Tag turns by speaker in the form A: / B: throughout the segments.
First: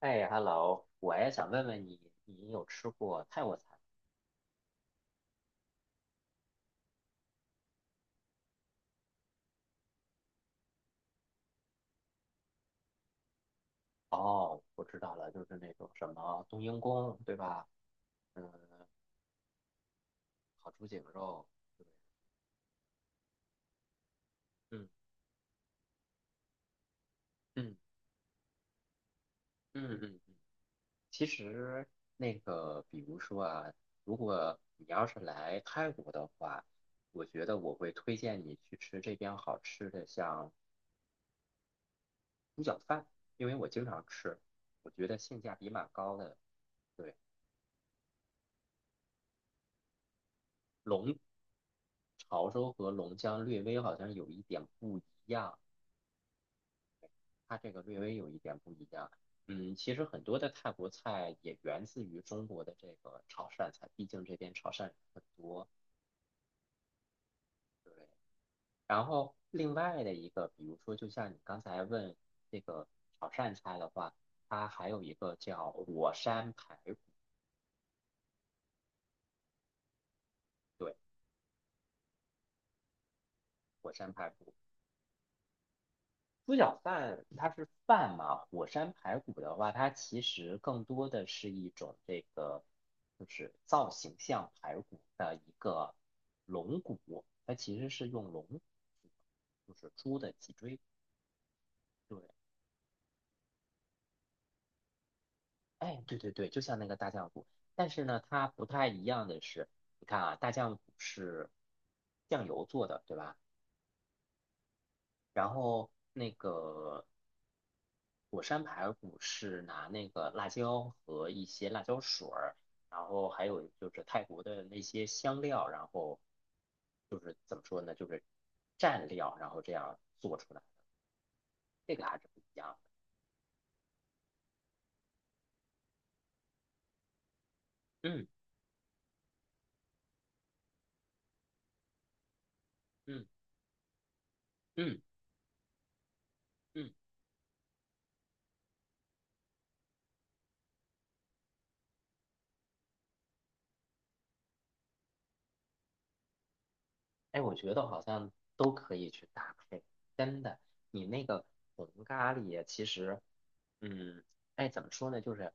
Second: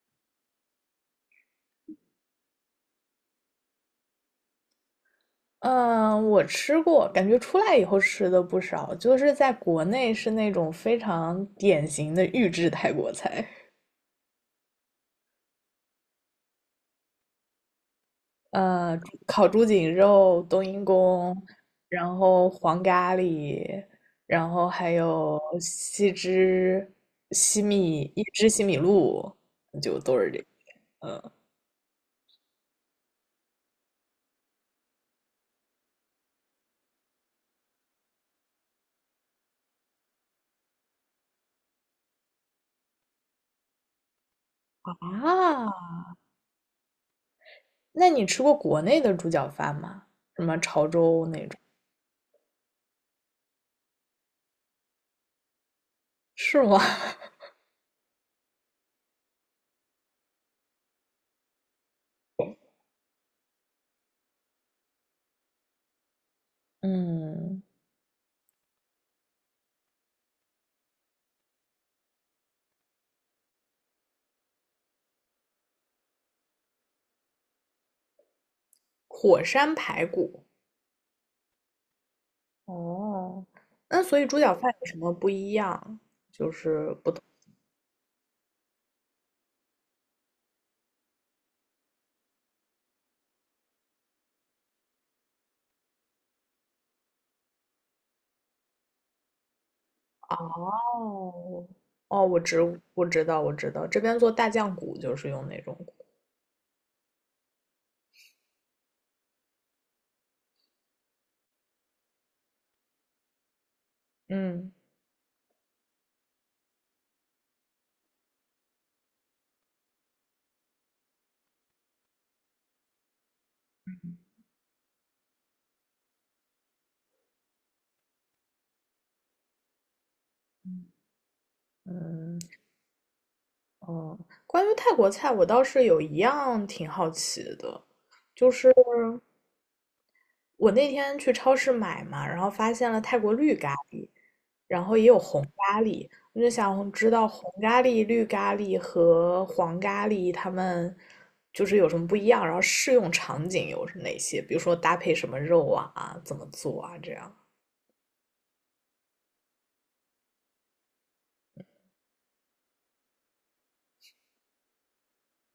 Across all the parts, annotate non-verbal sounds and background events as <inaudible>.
A: 哎，hello，我也想问问你，你有吃过泰国菜吗？
B: 嗯，我吃过，感觉出来以后吃的不少，就是在国内是那种非常典型的预制泰国菜。
A: 哦，我知道了，就是那种什么冬阴功，对吧？嗯，
B: 猪烤猪颈肉、冬
A: 烤
B: 阴
A: 猪颈
B: 功，
A: 肉，对，
B: 然后黄咖喱，然后
A: 嗯
B: 还有西汁西
A: 嗯
B: 米一汁西米露，
A: 嗯
B: 就都
A: 嗯。
B: 是这个。
A: 其
B: 嗯。
A: 实那个，比如说啊，如果你要是来泰国的话，我觉得我会推荐你去吃这边好吃的，像猪脚饭，因为我经常吃，我觉得性价
B: 啊，
A: 比蛮高的。对。
B: 那你吃过国内的猪脚饭吗？什么潮
A: 龙
B: 州那种？
A: 潮州和龙江略微好像有一点不一样，
B: 是吗？<laughs>
A: 它这个略微有一点不一样。嗯，其实很多的泰国菜也源自于中国的这个潮汕菜，毕竟这边潮汕人很多。
B: 嗯，
A: 对，然后另外的一个，比如说，就像你刚才问这个潮汕菜的话，它还有一个叫火山排骨，
B: 火山排骨。
A: 对，
B: 哦，
A: 火
B: 那
A: 山
B: 所以
A: 排
B: 猪
A: 骨。
B: 脚饭有什么不一样？就
A: 猪脚
B: 是不同。
A: 饭它是饭嘛，火山排骨的话，它其实更多的是一种这个，就是造型像排骨的一个龙骨，它其实是用龙，就是猪的脊椎，
B: 哦。
A: 对，
B: 哦，我知道我知道，这边做大酱骨就是用那种骨。
A: 哎，对对对，就像那个大酱骨，但是呢，它不太一样的是，你看啊，大酱骨是酱油做的，对吧？
B: 嗯
A: 然后那个火山排骨是拿那个辣椒和一些辣椒水儿，然后还有就是泰国的那些香料，然后就是怎么说呢，就是蘸料，然后这样做出来，这个还是不
B: 嗯。
A: 一样的。
B: 哦，关于泰国菜，我倒是有一样挺好奇的，
A: 嗯
B: 就是我那天去超市买嘛，然后发现了泰
A: 嗯
B: 国绿咖喱，然后
A: 嗯
B: 也有红咖喱。我就
A: 嗯。
B: 想知道红咖喱、绿咖喱和黄咖喱它们就是有什么不一样，然后适用场景有哪些？比如说搭配什么肉啊，怎么做啊，这样。
A: 哎，我觉得好像都可以去搭配，真的。你那个红咖喱，其实，嗯，哎，怎么说呢？就是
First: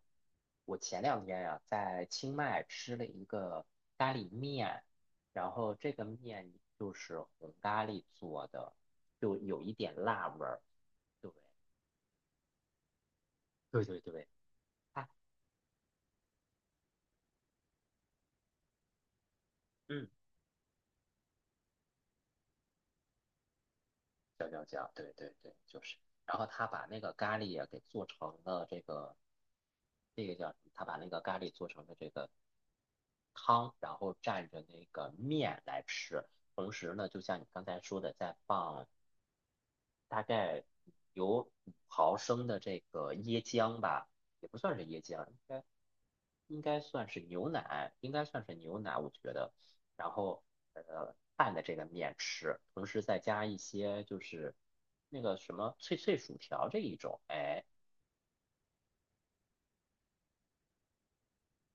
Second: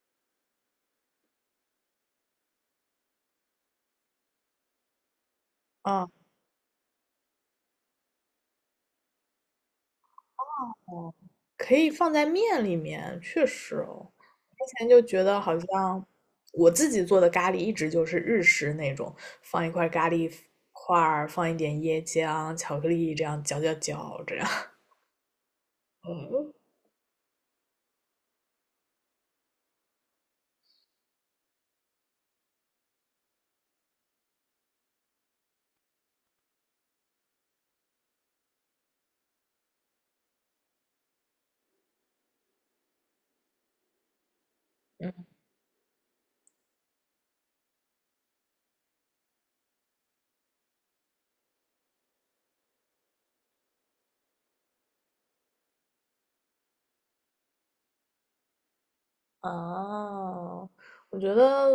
A: 我前两天呀、在清迈吃了一个咖喱面，然后这个
B: 啊。
A: 面就是红咖喱做的，就有一点辣味儿。
B: 哦，
A: 对，
B: 可以放在面里面，确实
A: 对对
B: 哦。
A: 对，
B: 之前就
A: 它，
B: 觉得好像我自己做的咖喱一直就是日式那种，放一块
A: 嗯，
B: 咖喱块儿，放一点椰浆、巧克力，这样搅搅搅，这
A: 搅
B: 样。
A: 搅
B: <laughs>
A: 搅，对对对，就是。然后
B: 嗯。
A: 他把那个咖喱也给做成了这个，这个叫什么？他把那个咖喱做成了这个汤，然后蘸着那个面来吃。同时呢，就像你刚才说的，再放大概有5毫升的这个椰浆吧，也不算是椰浆，应该。应该算是牛奶，应该算是牛奶，我觉得。然后拌的这个面吃，同时再加一些就是那个什么脆脆薯条这一种，哎，
B: 哦，我觉得，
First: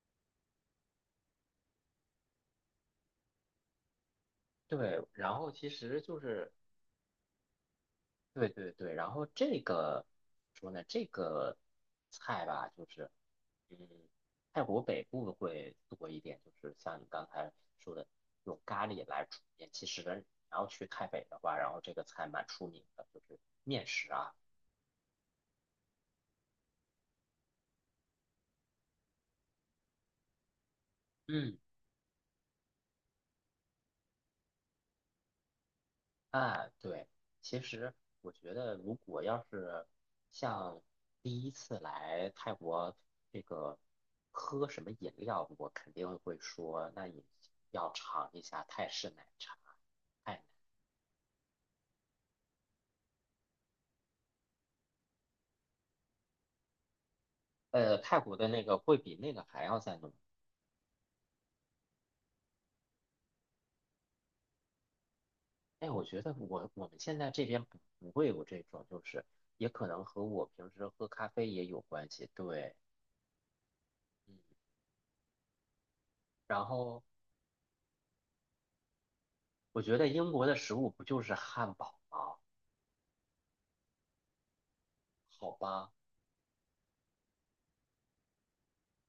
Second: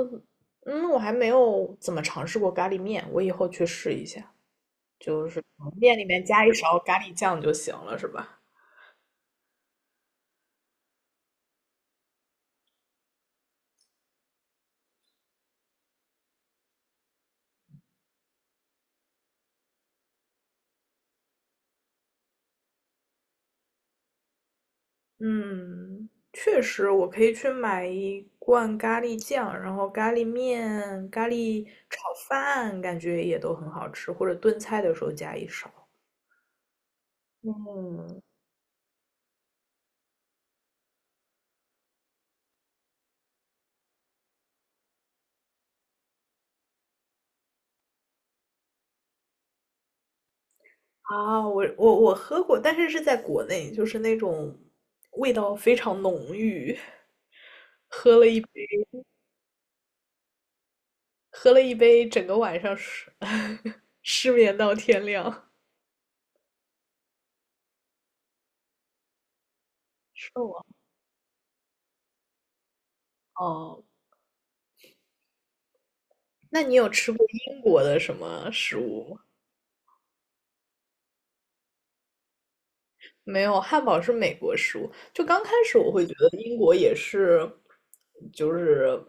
B: 嗯，我还没有怎么尝试过咖喱面，我以后去试一下，
A: 对。
B: 就
A: 然
B: 是
A: 后其
B: 面
A: 实
B: 里
A: 就
B: 面加
A: 是
B: 一勺咖喱酱就行了，是吧？
A: 对对对，然后这个怎么说呢？这个菜吧，就是嗯，泰国北部会多一点，就是像你刚才说的用咖喱来煮面。其实然后去泰北的话，然后这个菜蛮出名的，就是面食啊。
B: 嗯，确实，我可以去买一罐咖喱酱，然后咖喱面、咖
A: 嗯，
B: 喱炒饭，感觉也都很好吃，或者炖菜的时候加一勺。
A: 哎，对，其实
B: 嗯。
A: 我觉得，如果要是像第一次来泰国这个喝什么饮料，我肯定会说，那你要尝一下泰式奶茶，泰
B: 啊，我喝过，但是是在国内，就是那种味道非常浓郁，喝
A: 泰
B: 了
A: 国
B: 一
A: 的
B: 杯。
A: 那个会比那个还要再浓。
B: 喝了一杯，整个晚上失 <laughs> 失眠到天亮。
A: 哎，我觉得我们现在这边不会有这种，就是也可能和
B: 是
A: 我
B: 我。
A: 平时喝咖啡也有关系。对，
B: 哦，
A: 嗯，
B: 那
A: 然
B: 你有
A: 后
B: 吃过英国的什么食物吗？
A: 我觉得英国的食物不就是汉堡吗？
B: 没有，汉堡是美国食物。就刚开
A: 好
B: 始我
A: 吧，
B: 会觉得英国也是，就是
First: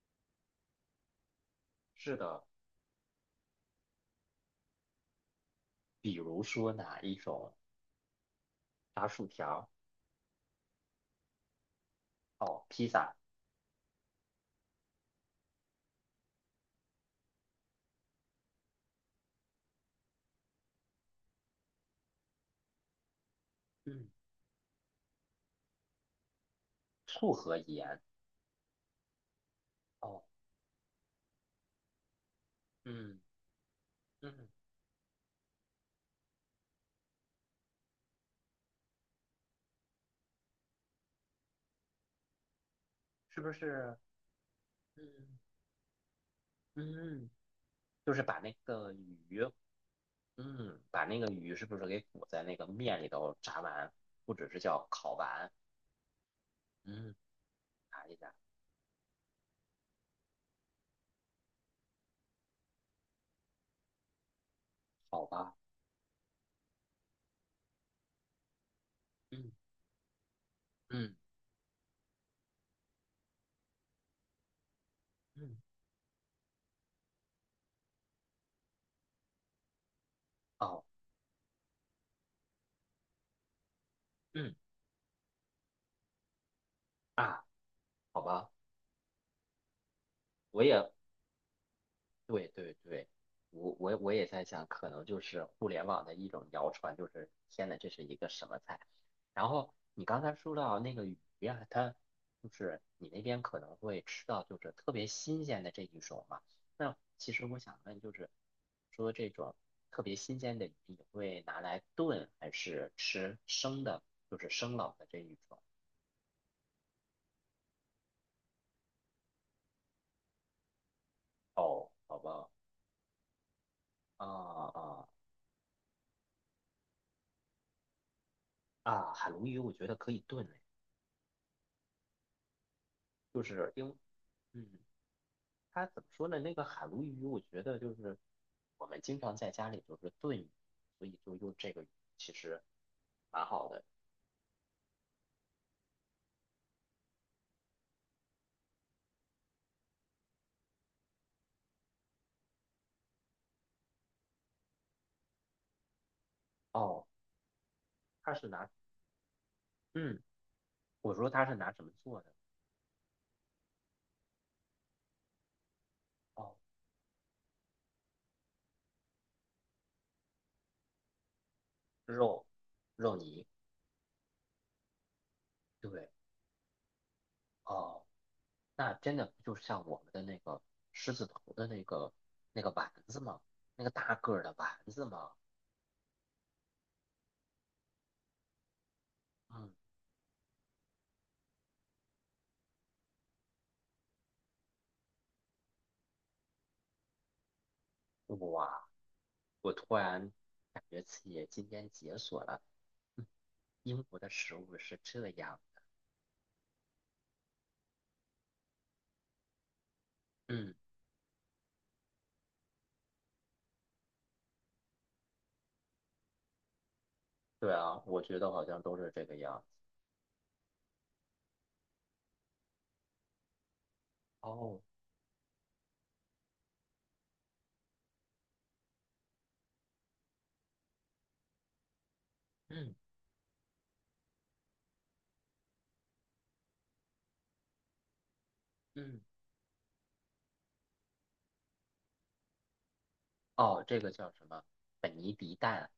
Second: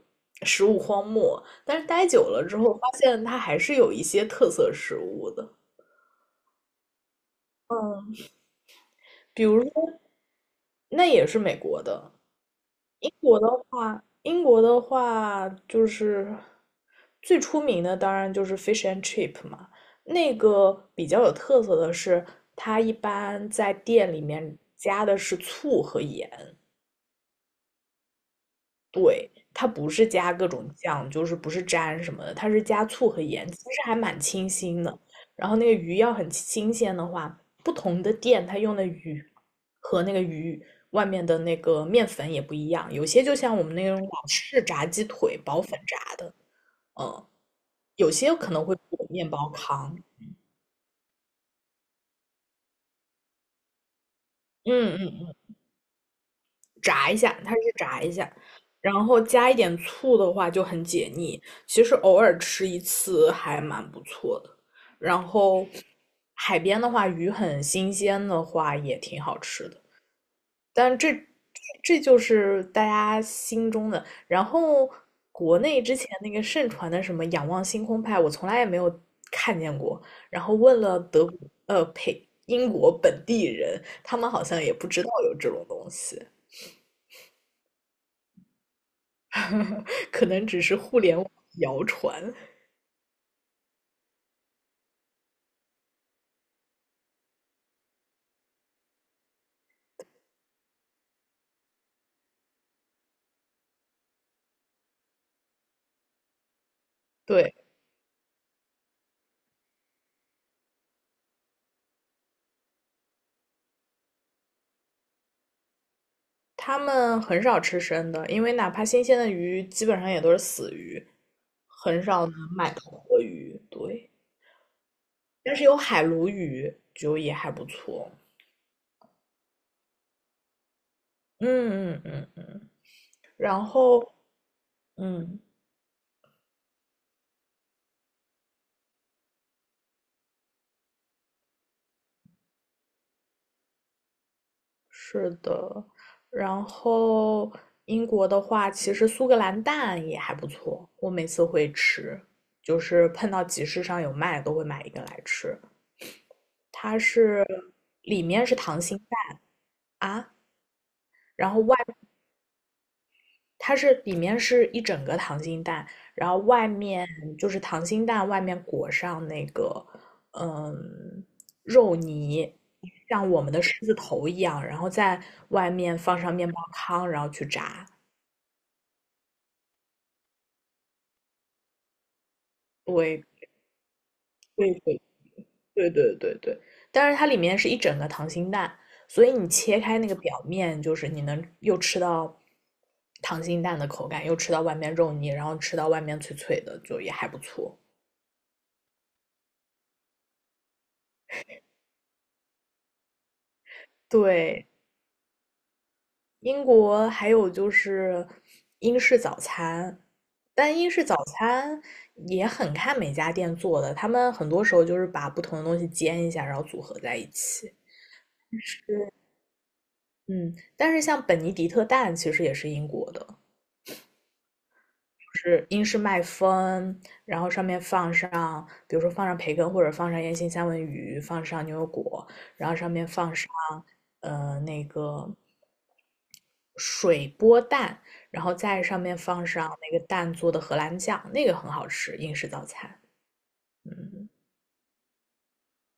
B: 食物荒漠，但是待
A: 是
B: 久
A: 的，
B: 了之后，发现它还是有一些特色食物的。
A: 比如说哪一种
B: 嗯，
A: 炸薯
B: 比如
A: 条？
B: 说，那也是美国的。
A: 哦，披
B: 英
A: 萨，
B: 国的话，英国的话就是最出名的，当然就是 fish and chip 嘛。那个比较有特色的是，它一般在
A: 嗯，
B: 店里面加的是醋和盐，
A: 醋和盐，
B: 它不是
A: 哦，
B: 加各种酱，就是不是沾什么的，它是加醋
A: 嗯
B: 和盐，其实还蛮
A: 嗯，
B: 清新的。然后那个鱼要很新鲜的话，不同的店它用的鱼和那个鱼外面的那个面粉也不一样，有些就
A: 是不
B: 像我们那
A: 是？
B: 种老式炸
A: 嗯
B: 鸡腿薄粉炸的。嗯，
A: 嗯，
B: 有
A: 就是
B: 些
A: 把
B: 可
A: 那
B: 能会
A: 个
B: 裹面
A: 鱼，
B: 包糠。
A: 把那个鱼是不是给裹在那个面里头炸完，或者是叫
B: 嗯
A: 烤
B: 嗯。
A: 完？
B: 炸
A: 嗯，
B: 一下，它是炸
A: 查
B: 一
A: 一
B: 下，
A: 下，
B: 然后加一点醋的话就很解腻。其实偶尔吃一次还蛮不错的。然
A: 好吧，
B: 后海边的话，鱼很新鲜的话也挺好
A: 嗯
B: 吃的。但这
A: 嗯
B: 这就是大家心中的。然后
A: 嗯，
B: 国内之前那个盛传的什么仰望星空派，我从来也没有看见过。然后问
A: 哦，
B: 了德国，英国本地人，他们好
A: 嗯
B: 像也不知道有这种东西。
A: 啊，好吧，
B: <laughs> 可能只
A: 我
B: 是
A: 也
B: 互联网谣传。
A: 对对对，我也在想，可能就是互联网的一种谣传，就是天呐，这是一个什么菜？然后你刚才说到那个鱼呀、它就是你那边可能会吃到就是特别新鲜的这一种嘛。那其实
B: 对，
A: 我想问，就是说这种特别新鲜的鱼，你会拿来炖还是吃生的？就是生冷的这一种？
B: 他们很少吃生的，因为哪怕新鲜的鱼，基本上也都是死鱼，
A: 哦，
B: 很
A: 宝
B: 少能
A: 宝
B: 买到活鱼。对，
A: 啊啊
B: 但是有海鲈鱼，就也还不错。
A: 啊，海鲈鱼我觉得可以炖哎，
B: 嗯嗯嗯嗯，
A: 就
B: 然
A: 是因为。
B: 后
A: 嗯，
B: 嗯，
A: 它怎么说呢？那个海鲈鱼，我觉得就是我们经常在家里就是炖鱼所以就用这个鱼，其实蛮好的。
B: 是的。然后英国的话，其实苏格兰蛋也还不错，我每次会吃，就是碰到集市上有卖都会买一个来吃。它
A: 哦，
B: 是里
A: 它
B: 面
A: 是
B: 是
A: 拿，
B: 溏心蛋。
A: 嗯，
B: 啊，
A: 我说它
B: 然
A: 是
B: 后
A: 拿
B: 外
A: 什么做的？
B: 它是里面是一整个溏心蛋，然后
A: 哦，
B: 外面就是溏心蛋外面裹上那个嗯肉
A: 肉，
B: 泥，
A: 肉
B: 像我
A: 泥，
B: 们的狮子头一样，然后在外面
A: 对，
B: 放上面包糠，然后去炸。
A: 哦，那真的不就是像我们的那个狮子头的那个丸子
B: 对
A: 吗？那个大个儿的丸
B: 对对
A: 子吗？
B: 对，但是它里面是一整个溏心蛋，所以你
A: 嗯，
B: 切开那个表面，就是你能又吃到溏心蛋的口感，又吃到外面肉泥，然后吃到外面脆脆的，就也还不错。
A: 哇，我突然感觉自己今天解锁了，嗯，英国的食
B: 对，
A: 物是这样，
B: 英国还有就是英式早餐。
A: 嗯。
B: 但英式早餐也很看每家店做的，他们很多时候就是把不同的东西煎一下，然后组合在一
A: 对
B: 起。
A: 啊，我觉得好像都是这个样子。
B: 嗯，但是像本尼迪特蛋其实也是英国的，
A: 哦，
B: 是英式麦风，然后上面放上，比如说放上培根或者放上烟熏三文鱼，放上牛油果，然后上
A: 嗯
B: 面放上那个水波蛋，然后再上面
A: 嗯，
B: 放上那个蛋做的荷兰酱，那个很好吃，英式早餐。
A: 哦，这个
B: 嗯，
A: 叫什么？本尼迪蛋，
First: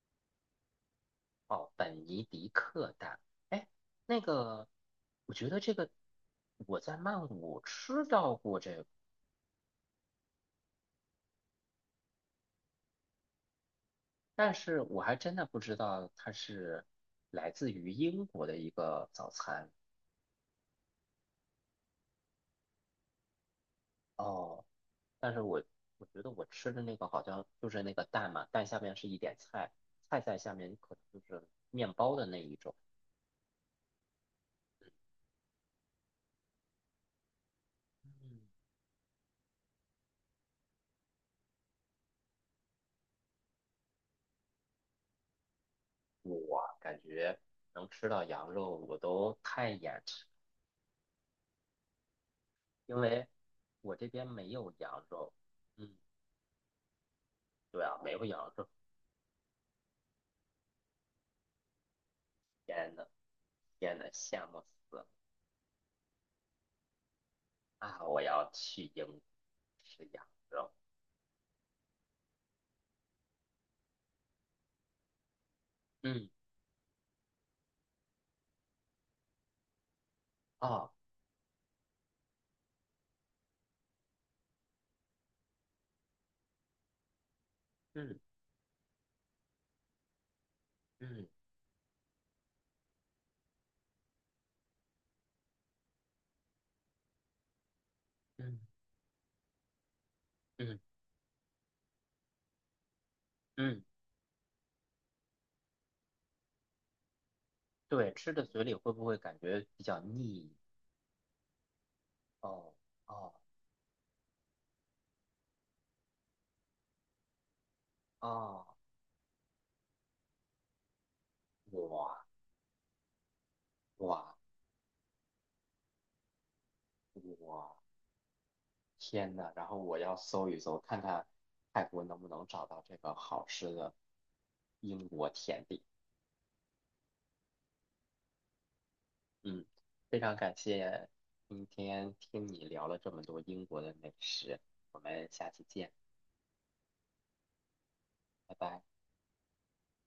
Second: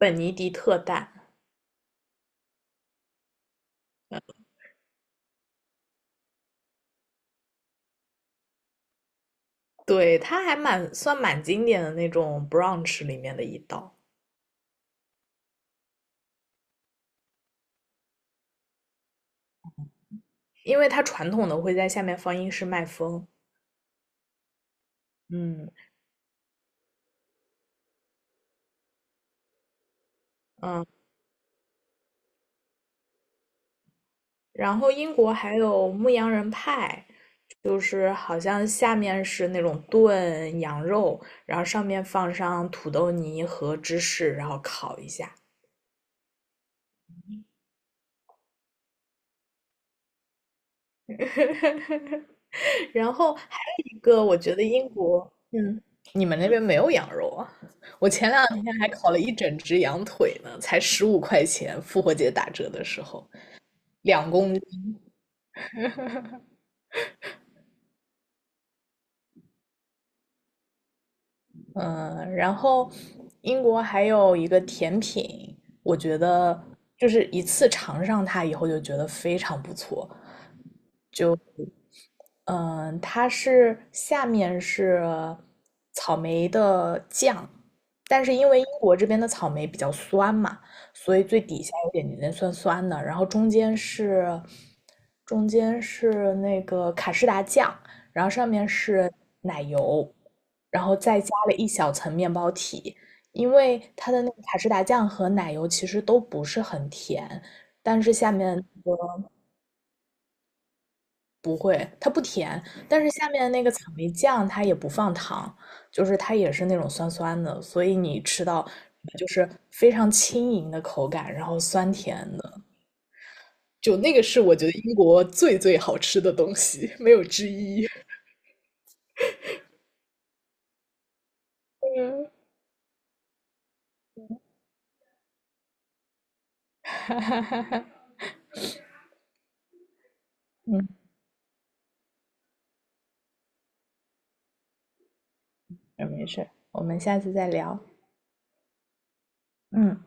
B: 本尼迪特蛋，
A: 哦，本尼迪克蛋。哎，那个，我觉得这个我在曼谷吃到过这个，
B: 对，它还蛮算蛮经典的那种 brunch 里面的一道，
A: 但是我还真的不知道它是来自于英国的一个早餐。
B: 因为它传统的会在下面放英式麦风。
A: 哦，但是我
B: 嗯
A: 我觉得我吃的那个好像就是那个蛋嘛，蛋下面是一点菜，菜在下面
B: 嗯。
A: 可能就是面包的那一种。
B: 然后英国还有牧羊人派，就是好
A: 嗯
B: 像下面是那种炖羊肉，然后上面放上土豆泥和芝士，然后烤一下。
A: 我啊感觉能吃到羊肉，我都太眼馋，
B: <laughs>
A: 因
B: 然
A: 为
B: 后还
A: 我
B: 有一
A: 这
B: 个，
A: 边
B: 我
A: 没
B: 觉得
A: 有
B: 英
A: 羊
B: 国，
A: 肉。
B: 嗯，
A: 嗯，
B: 你们那边没有羊肉啊？
A: 对啊，
B: 我
A: 没有
B: 前两
A: 羊肉。
B: 天还烤了一整只羊腿呢，才15块钱，复活节打折的
A: 天
B: 时
A: 呐，
B: 候，
A: 天呐，
B: 两
A: 羡
B: 公。
A: 慕死了啊！我要去英国吃羊肉。
B: 嗯，然后英国还有一个甜品，我觉
A: 嗯，
B: 得就是一次尝上它以后就觉得非常不错，
A: 哦，
B: 嗯，它是下面是草莓的酱，
A: 嗯
B: 但是因为英国这边的草莓比较酸嘛，所以
A: 嗯
B: 最底下有点点酸酸的，然后中间是中间是那个卡士达酱，然后上面
A: 嗯
B: 是奶油，
A: 嗯
B: 然后再加了一小层面包体，因为
A: 嗯，
B: 它的那个卡士达酱和奶油其实都不是很甜，但
A: 对，
B: 是
A: 吃
B: 下
A: 的
B: 面
A: 嘴里会
B: 那
A: 不会感觉比较腻？
B: 不会，它不甜，
A: 哦
B: 但是下
A: 哦
B: 面那个草莓酱它也不放糖，就是它也是那种酸酸的，所以你吃
A: 哦，
B: 到就是非常轻盈的口感，然后酸
A: 哇
B: 甜的。就那个
A: 哇
B: 是我觉得英国最最好吃的东西，没有之
A: 哇！
B: 一。
A: 天呐，然后我要搜一搜，看看泰国能不能找到这个好吃的英国甜点。嗯，非常感
B: 嗯，
A: 谢今天听你聊了这么多英国的美食，我们下期见，
B: 没事，我们下次再聊。
A: 拜拜。
B: 嗯。